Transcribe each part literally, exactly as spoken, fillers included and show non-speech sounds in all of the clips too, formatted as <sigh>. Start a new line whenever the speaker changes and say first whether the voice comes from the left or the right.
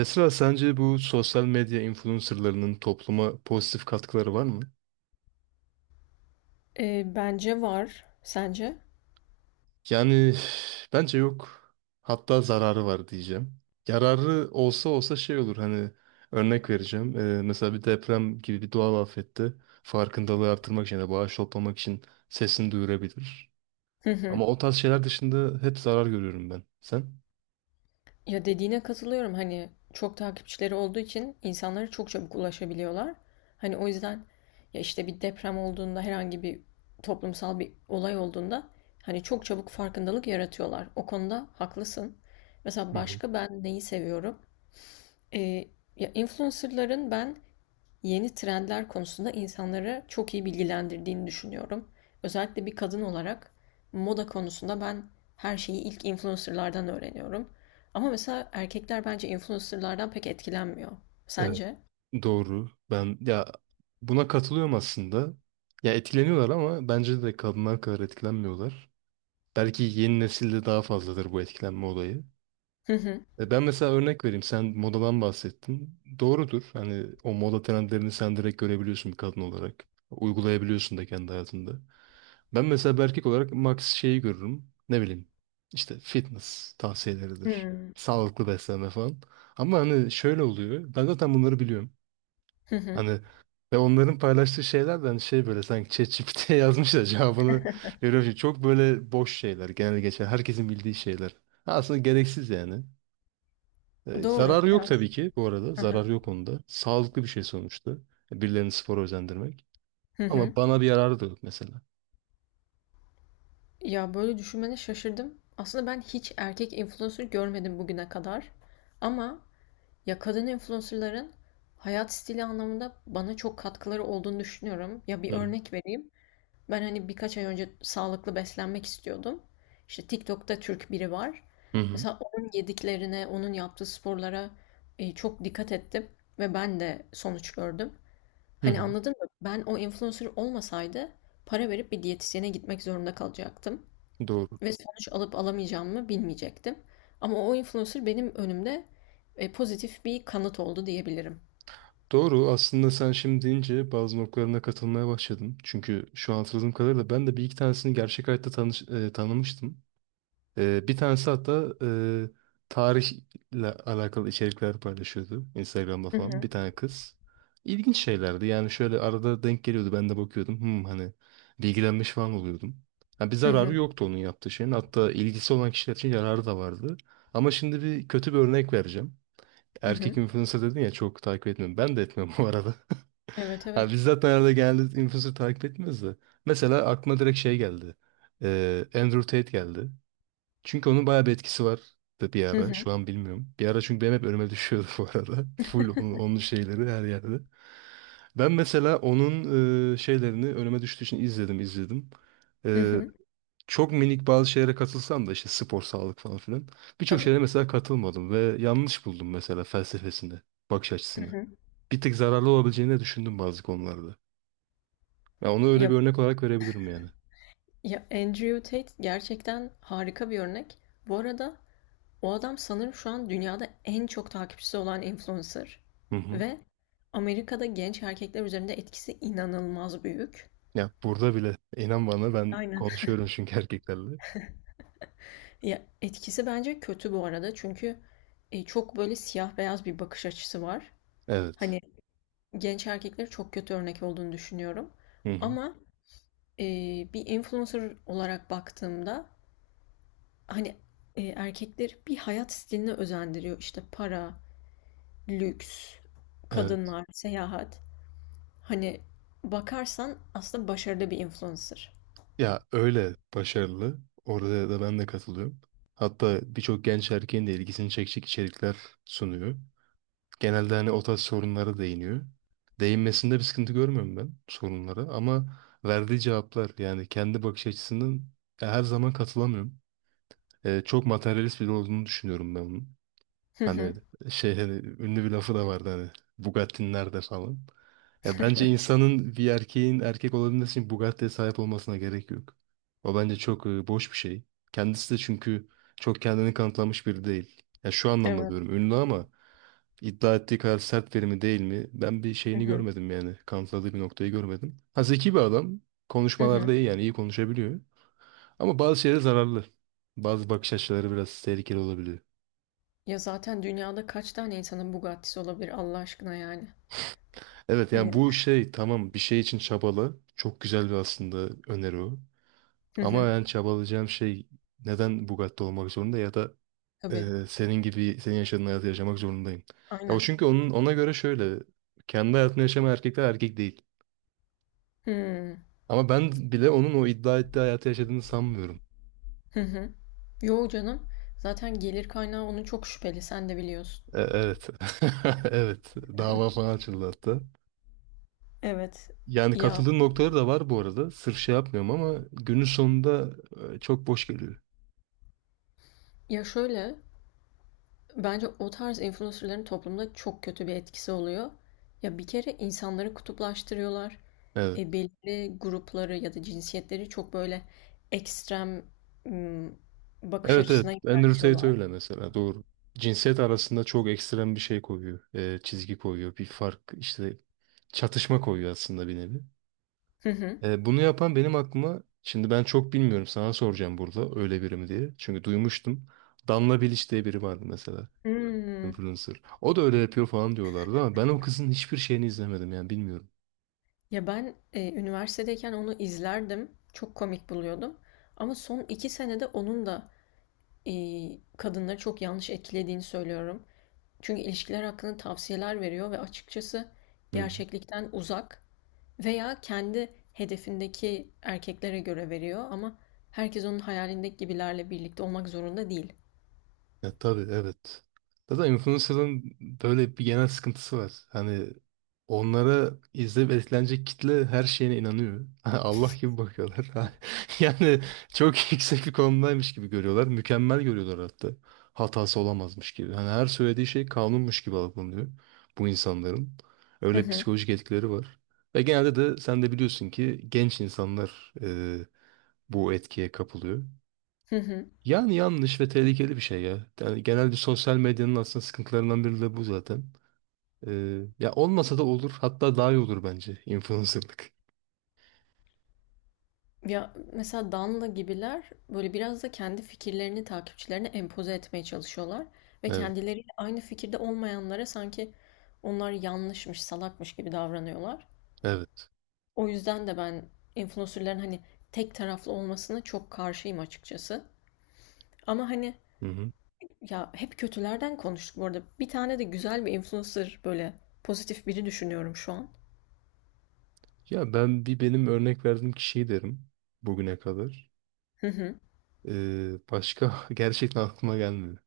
right: Esra, sence bu sosyal medya influencerlarının topluma pozitif katkıları var mı?
left: Eee, bence var. Sence?
right: Yani üf, bence yok. Hatta zararı var diyeceğim. Yararı olsa olsa şey olur, hani örnek vereceğim. Ee, mesela bir deprem gibi bir doğal afette farkındalığı artırmak için ya da bağış toplamak için sesini duyurabilir.
left: Hı hı.
right: Ama o tarz şeyler dışında hep zarar görüyorum ben. Sen?
left: Ya dediğine katılıyorum. Hani çok takipçileri olduğu için insanlara çok çabuk ulaşabiliyorlar. Hani o yüzden ya işte bir deprem olduğunda herhangi bir toplumsal bir olay olduğunda hani çok çabuk farkındalık yaratıyorlar. O konuda haklısın. Mesela
right: Hı hı.
left: başka ben neyi seviyorum? Eee, Ya influencerların ben yeni trendler konusunda insanları çok iyi bilgilendirdiğini düşünüyorum. Özellikle bir kadın olarak moda konusunda ben her şeyi ilk influencerlardan öğreniyorum. Ama mesela erkekler bence influencerlardan pek etkilenmiyor.
right: Evet.
left: Sence?
right: Doğru. Ben ya buna katılıyorum aslında. Ya etkileniyorlar ama bence de kadınlar kadar etkilenmiyorlar. Belki yeni nesilde daha fazladır bu etkilenme olayı.
left: Hı hı.
right: E, Ben mesela örnek vereyim. Sen modadan bahsettin. Doğrudur. Hani o moda trendlerini sen direkt görebiliyorsun bir kadın olarak. Uygulayabiliyorsun da kendi hayatında. Ben mesela bir erkek olarak max şeyi görürüm. Ne bileyim, işte fitness tavsiyeleridir.
left: Hmm.
right: Sağlıklı beslenme falan. Ama hani şöyle oluyor. Ben zaten bunları biliyorum.
left: Hı hı.
right: Hani ve onların paylaştığı şeyler de hani şey, böyle sanki ChatGPT'ye <laughs> yazmış da cevabını veriyor. Şimdi çok böyle boş şeyler, genel geçer. Herkesin bildiği şeyler. Aslında gereksiz yani. E,
left: Doğru
right: zararı yok
left: biraz.
right: tabii ki bu arada.
left: Hı hı.
right: Zararı yok onda. Sağlıklı bir şey sonuçta. E, Birilerini spora özendirmek.
left: Hı hı.
right: Ama bana bir yararı da yok mesela.
left: Ya böyle düşünmene şaşırdım. Aslında ben hiç erkek influencer görmedim bugüne kadar. Ama ya kadın influencer'ların hayat stili anlamında bana çok katkıları olduğunu düşünüyorum. Ya bir
right: Hı hı.
left: örnek vereyim. Ben hani birkaç ay önce sağlıklı beslenmek istiyordum. İşte TikTok'ta Türk biri var.
right: Hı hı.
left: Mesela onun yediklerine, onun yaptığı sporlara e, çok dikkat ettim ve ben de sonuç gördüm.
right: Hı
left: Hani
right: hı.
left: anladın mı? Ben o influencer olmasaydı para verip bir diyetisyene gitmek zorunda kalacaktım.
right: Doğru.
left: Ve sonuç alıp alamayacağımı bilmeyecektim. Ama o influencer benim önümde, eee, pozitif bir kanıt oldu diyebilirim.
right: Doğru. Aslında sen şimdi deyince bazı noktalarına katılmaya başladım. Çünkü şu an hatırladığım kadarıyla ben de bir iki tanesini gerçek hayatta tanış, e, tanımıştım. Ee, bir tanesi hatta e, tarihle alakalı içerikler paylaşıyordu Instagram'da
left: Hı
right: falan,
left: hı.
right: bir tane kız. İlginç şeylerdi yani, şöyle arada denk geliyordu, ben de bakıyordum, hmm, hani bilgilenmiş falan oluyordum. Ha, bir
left: Hı
right: zararı
left: hı.
right: yoktu onun yaptığı şeyin, hatta ilgisi olan kişiler için yararı da vardı. Ama şimdi bir kötü bir örnek vereceğim.
left: Hı
right: Erkek
left: hı.
right: influencer dedin ya, çok takip etmiyorum. Ben de etmiyorum bu arada.
left: Evet,
right: <laughs>
left: evet.
right: Ha, biz zaten arada genelde influencer takip etmiyoruz da. Mesela aklıma direkt şey geldi. Ee, Andrew Tate geldi. Çünkü onun bayağı bir etkisi var, da bir
left: Hı
right: ara.
left: hı.
right: Şu an bilmiyorum. Bir ara, çünkü benim hep önüme düşüyordu bu arada. <laughs> Full onun, onun
left: <laughs>
right: şeyleri her yerde. Ben mesela onun e, şeylerini önüme düştüğü için izledim izledim.
left: Hı
right: E,
left: hı.
right: çok minik bazı şeylere katılsam da, işte spor, sağlık falan filan. Birçok
left: Tabii.
right: şeylere mesela katılmadım ve yanlış buldum mesela felsefesini, bakış
left: Hı
right: açısını.
left: hı.
right: Bir tık zararlı olabileceğini de düşündüm bazı konularda. Ya onu öyle
left: Ya
right: bir örnek olarak verebilirim yani.
left: ya Andrew Tate gerçekten harika bir örnek. Bu arada o adam sanırım şu an dünyada en çok takipçisi olan influencer
right: Hı hı.
left: ve Amerika'da genç erkekler üzerinde etkisi inanılmaz büyük.
right: Ya burada bile, inan bana, ben
left: Aynen.
right: konuşuyorum çünkü <laughs> erkeklerle.
left: Ya, etkisi bence kötü bu arada çünkü, eee, çok böyle siyah beyaz bir bakış açısı var.
right: Evet.
left: Hani, genç erkeklere çok kötü örnek olduğunu düşünüyorum
right: Hı hı.
left: ama, eee, bir influencer olarak baktığımda, hani, eee, erkekleri bir hayat stiline özendiriyor. İşte, para, lüks,
right: Evet.
left: kadınlar, seyahat. Hani, bakarsan aslında başarılı bir influencer.
right: Ya öyle başarılı. Orada da ben de katılıyorum. Hatta birçok genç erkeğin de ilgisini çekecek içerikler sunuyor. Genelde hani o tarz sorunlara değiniyor. Değinmesinde bir sıkıntı görmüyorum ben sorunlara, ama verdiği cevaplar, yani kendi bakış açısının, ya her zaman katılamıyorum. Ee, çok materyalist biri olduğunu düşünüyorum ben onun.
left: Hı
right: Hani
left: hı.
right: şey, hani ünlü bir lafı da vardı hani, Bugatti'nin nerede falan. Ya bence
left: <laughs>
right: insanın, bir erkeğin erkek olabilmesi için Bugatti'ye sahip olmasına gerek yok. O bence çok e, boş bir şey. Kendisi de çünkü çok kendini kanıtlamış biri değil. Ya şu anlamda
left: Evet.
right: diyorum, ünlü ama iddia ettiği kadar sert biri mi, değil mi? Ben bir
left: Hı
right: şeyini
left: hı.
right: görmedim yani. Kanıtladığı bir noktayı görmedim. Ha, zeki bir adam.
left: Hı hı.
right: Konuşmalarda iyi, yani iyi konuşabiliyor. Ama bazı şeylere zararlı. Bazı bakış açıları biraz tehlikeli olabiliyor.
left: Ya, zaten dünyada kaç tane insanın Bugatti'si olabilir Allah aşkına yani?
right: Evet yani,
left: Hani.
right: bu şey tamam, bir şey için çabalı. Çok güzel bir, aslında öneri o.
left: Hı
right: Ama
left: hı.
right: ben çabalayacağım şey neden Bugatti olmak zorunda, ya da
left: Tabii.
right: e, senin gibi, senin yaşadığın hayatı yaşamak zorundayım. Ya o,
left: Aynen.
right: çünkü onun, ona göre şöyle, kendi hayatını yaşayan erkekler erkek değil.
left: Hı.
right: Ama ben bile onun o iddia ettiği hayatı yaşadığını sanmıyorum.
left: Hı hı. Yo canım. Zaten gelir kaynağı onun çok şüpheli. Sen de biliyorsun.
right: E, evet. <laughs> Evet. Dava falan açıldı hatta.
left: Evet.
right: Yani
left: Ya
right: katıldığım noktaları da var bu arada. Sırf şey yapmıyorum ama günün sonunda e, çok boş geliyor.
left: ya şöyle bence o tarz influencerların toplumda çok kötü bir etkisi oluyor. Ya bir kere insanları kutuplaştırıyorlar.
right: Evet.
left: E, belirli grupları ya da cinsiyetleri çok böyle ekstrem ım, bakış
right: Evet evet.
left: açısına
right: Andrew Tate
left: yöneltiyorlar.
right: öyle mesela. Doğru. Cinsiyet arasında çok ekstrem bir şey koyuyor. e, çizgi koyuyor. Bir fark, işte çatışma koyuyor aslında, bir nevi.
left: Hı hı.
right: E, bunu yapan, benim aklıma şimdi, ben çok bilmiyorum, sana soracağım burada öyle biri mi diye. Çünkü duymuştum. Damla Bilic diye biri vardı mesela.
left: Hmm.
right: Influencer. O da öyle yapıyor falan diyorlardı ama ben o kızın hiçbir şeyini izlemedim yani, bilmiyorum.
left: Ya ben e, üniversitedeyken onu izlerdim. Çok komik buluyordum. Ama son iki senede onun da e, kadınları çok yanlış etkilediğini söylüyorum. Çünkü ilişkiler hakkında tavsiyeler veriyor ve açıkçası
right: Hı.
left: gerçeklikten uzak veya kendi hedefindeki erkeklere göre veriyor ama herkes onun hayalindeki gibilerle birlikte olmak zorunda değil.
right: Ya tabii, evet. Zaten influencer'ın böyle bir genel sıkıntısı var. Hani onlara, izleyip etkilenecek kitle her şeyine inanıyor. <laughs> Allah gibi bakıyorlar. <laughs> Yani çok yüksek bir konumdaymış gibi görüyorlar. Mükemmel görüyorlar hatta. Hatası olamazmış gibi. Hani her söylediği şey kanunmuş gibi algılanıyor bu insanların.
left: Hı
right: Öyle
left: hı,
right: psikolojik etkileri var. Ve genelde de, sen de biliyorsun ki, genç insanlar e, bu etkiye kapılıyor.
left: hı hı.
right: Yani yanlış ve tehlikeli bir şey ya. Yani genelde sosyal medyanın aslında sıkıntılarından biri de bu zaten. Ee, ya olmasa da olur. Hatta daha iyi olur bence influencerlık.
left: Ya mesela Danla gibiler böyle biraz da kendi fikirlerini takipçilerine empoze etmeye çalışıyorlar ve
right: Evet.
left: kendileriyle aynı fikirde olmayanlara sanki onlar yanlışmış, salakmış gibi davranıyorlar.
right: Evet.
left: O yüzden de ben influencerların hani tek taraflı olmasına çok karşıyım açıkçası. Ama hani
right: Hı hı.
left: ya hep kötülerden konuştuk bu arada. Bir tane de güzel bir influencer böyle pozitif biri düşünüyorum şu an.
right: Ya ben, bir benim örnek verdiğim kişiyi derim bugüne kadar.
left: Hı hı.
right: Ee, başka <laughs> gerçekten aklıma gelmedi.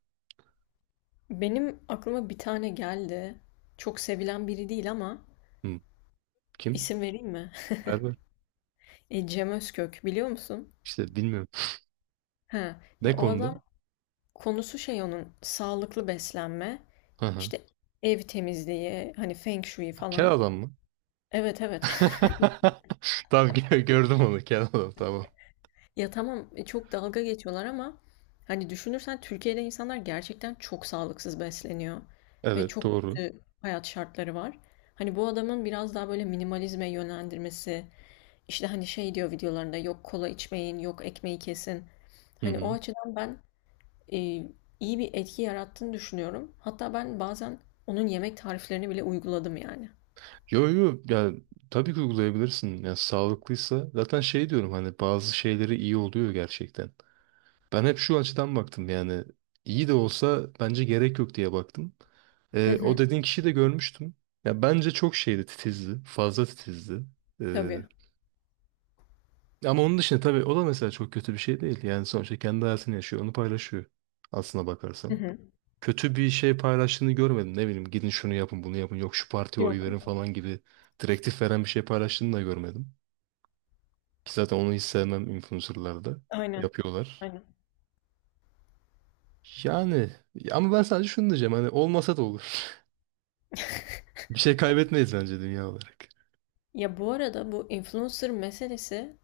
left: Benim aklıma bir tane geldi. Çok sevilen biri değil ama
right: Hı. Kim?
left: isim vereyim mi?
right: Berber.
left: E, Cem Özkök biliyor musun?
right: İşte bilmiyorum.
left: Ha, ya
right: Ne
left: o
right: konuda?
left: adam konusu şey onun sağlıklı beslenme,
right: Hı hı.
left: işte ev temizliği, hani Feng Shui
right: Kel
left: falan.
right: adam mı?
left: Evet evet. <laughs>
right: <laughs> Tamam, gö- gördüm onu, kel adam, tamam.
left: Ya tamam e, çok dalga geçiyorlar ama hani düşünürsen Türkiye'de insanlar gerçekten çok sağlıksız besleniyor ve
right: Evet,
left: çok
right: doğru.
left: kötü hayat şartları var. Hani bu adamın biraz daha böyle minimalizme yönlendirmesi, işte hani şey diyor videolarında yok kola içmeyin, yok ekmeği kesin.
right: Hı
left: Hani o
right: hı.
left: açıdan ben e, iyi bir etki yarattığını düşünüyorum. Hatta ben bazen onun yemek tariflerini bile uyguladım yani.
right: Yo, yo, yani tabii ki uygulayabilirsin. Yani sağlıklıysa zaten, şey diyorum hani bazı şeyleri iyi oluyor gerçekten. Ben hep şu açıdan baktım yani, iyi de olsa bence gerek yok diye baktım.
left: Hı
right: Ee, o
left: hı.
right: dediğin kişiyi de görmüştüm. Ya bence çok şeydi, titizdi. Fazla titizdi. Ee,
left: Tabii.
right: ama onun dışında tabii, o da mesela çok kötü bir şey değil. Yani sonuçta kendi hayatını yaşıyor. Onu paylaşıyor. Aslına
left: Hı
right: bakarsan
left: hı.
right: kötü bir şey paylaştığını görmedim. Ne bileyim, gidin şunu yapın bunu yapın, yok şu partiye oy
left: Yok.
right: verin falan gibi direktif veren bir şey paylaştığını da görmedim. Ki zaten onu hiç sevmem influencerlarda.
left: Aynen.
right: Yapıyorlar.
left: Aynen.
right: Yani, ama ben sadece şunu diyeceğim, hani olmasa da olur. <laughs> Bir şey kaybetmeyiz bence dünya olarak.
left: Ya bu arada bu influencer meselesi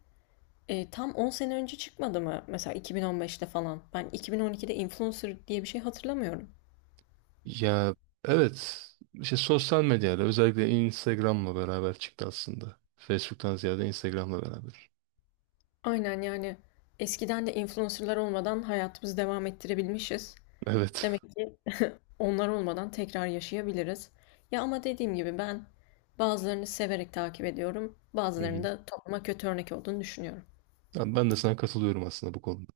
left: e, tam on sene önce çıkmadı mı? Mesela iki bin on beşte falan. Ben iki bin on ikide influencer diye bir şey hatırlamıyorum.
right: Ya evet, işte sosyal medyada özellikle Instagram'la beraber çıktı aslında. Facebook'tan ziyade Instagram'la beraber.
left: Aynen yani eskiden de influencerlar olmadan hayatımızı devam ettirebilmişiz.
right: Evet.
left: Demek ki <laughs> onlar olmadan tekrar yaşayabiliriz. Ya ama dediğim gibi ben bazılarını severek takip ediyorum,
right: Hı hı.
left: bazılarını da topluma kötü örnek olduğunu düşünüyorum.
right: Ya ben de sana katılıyorum aslında bu konuda.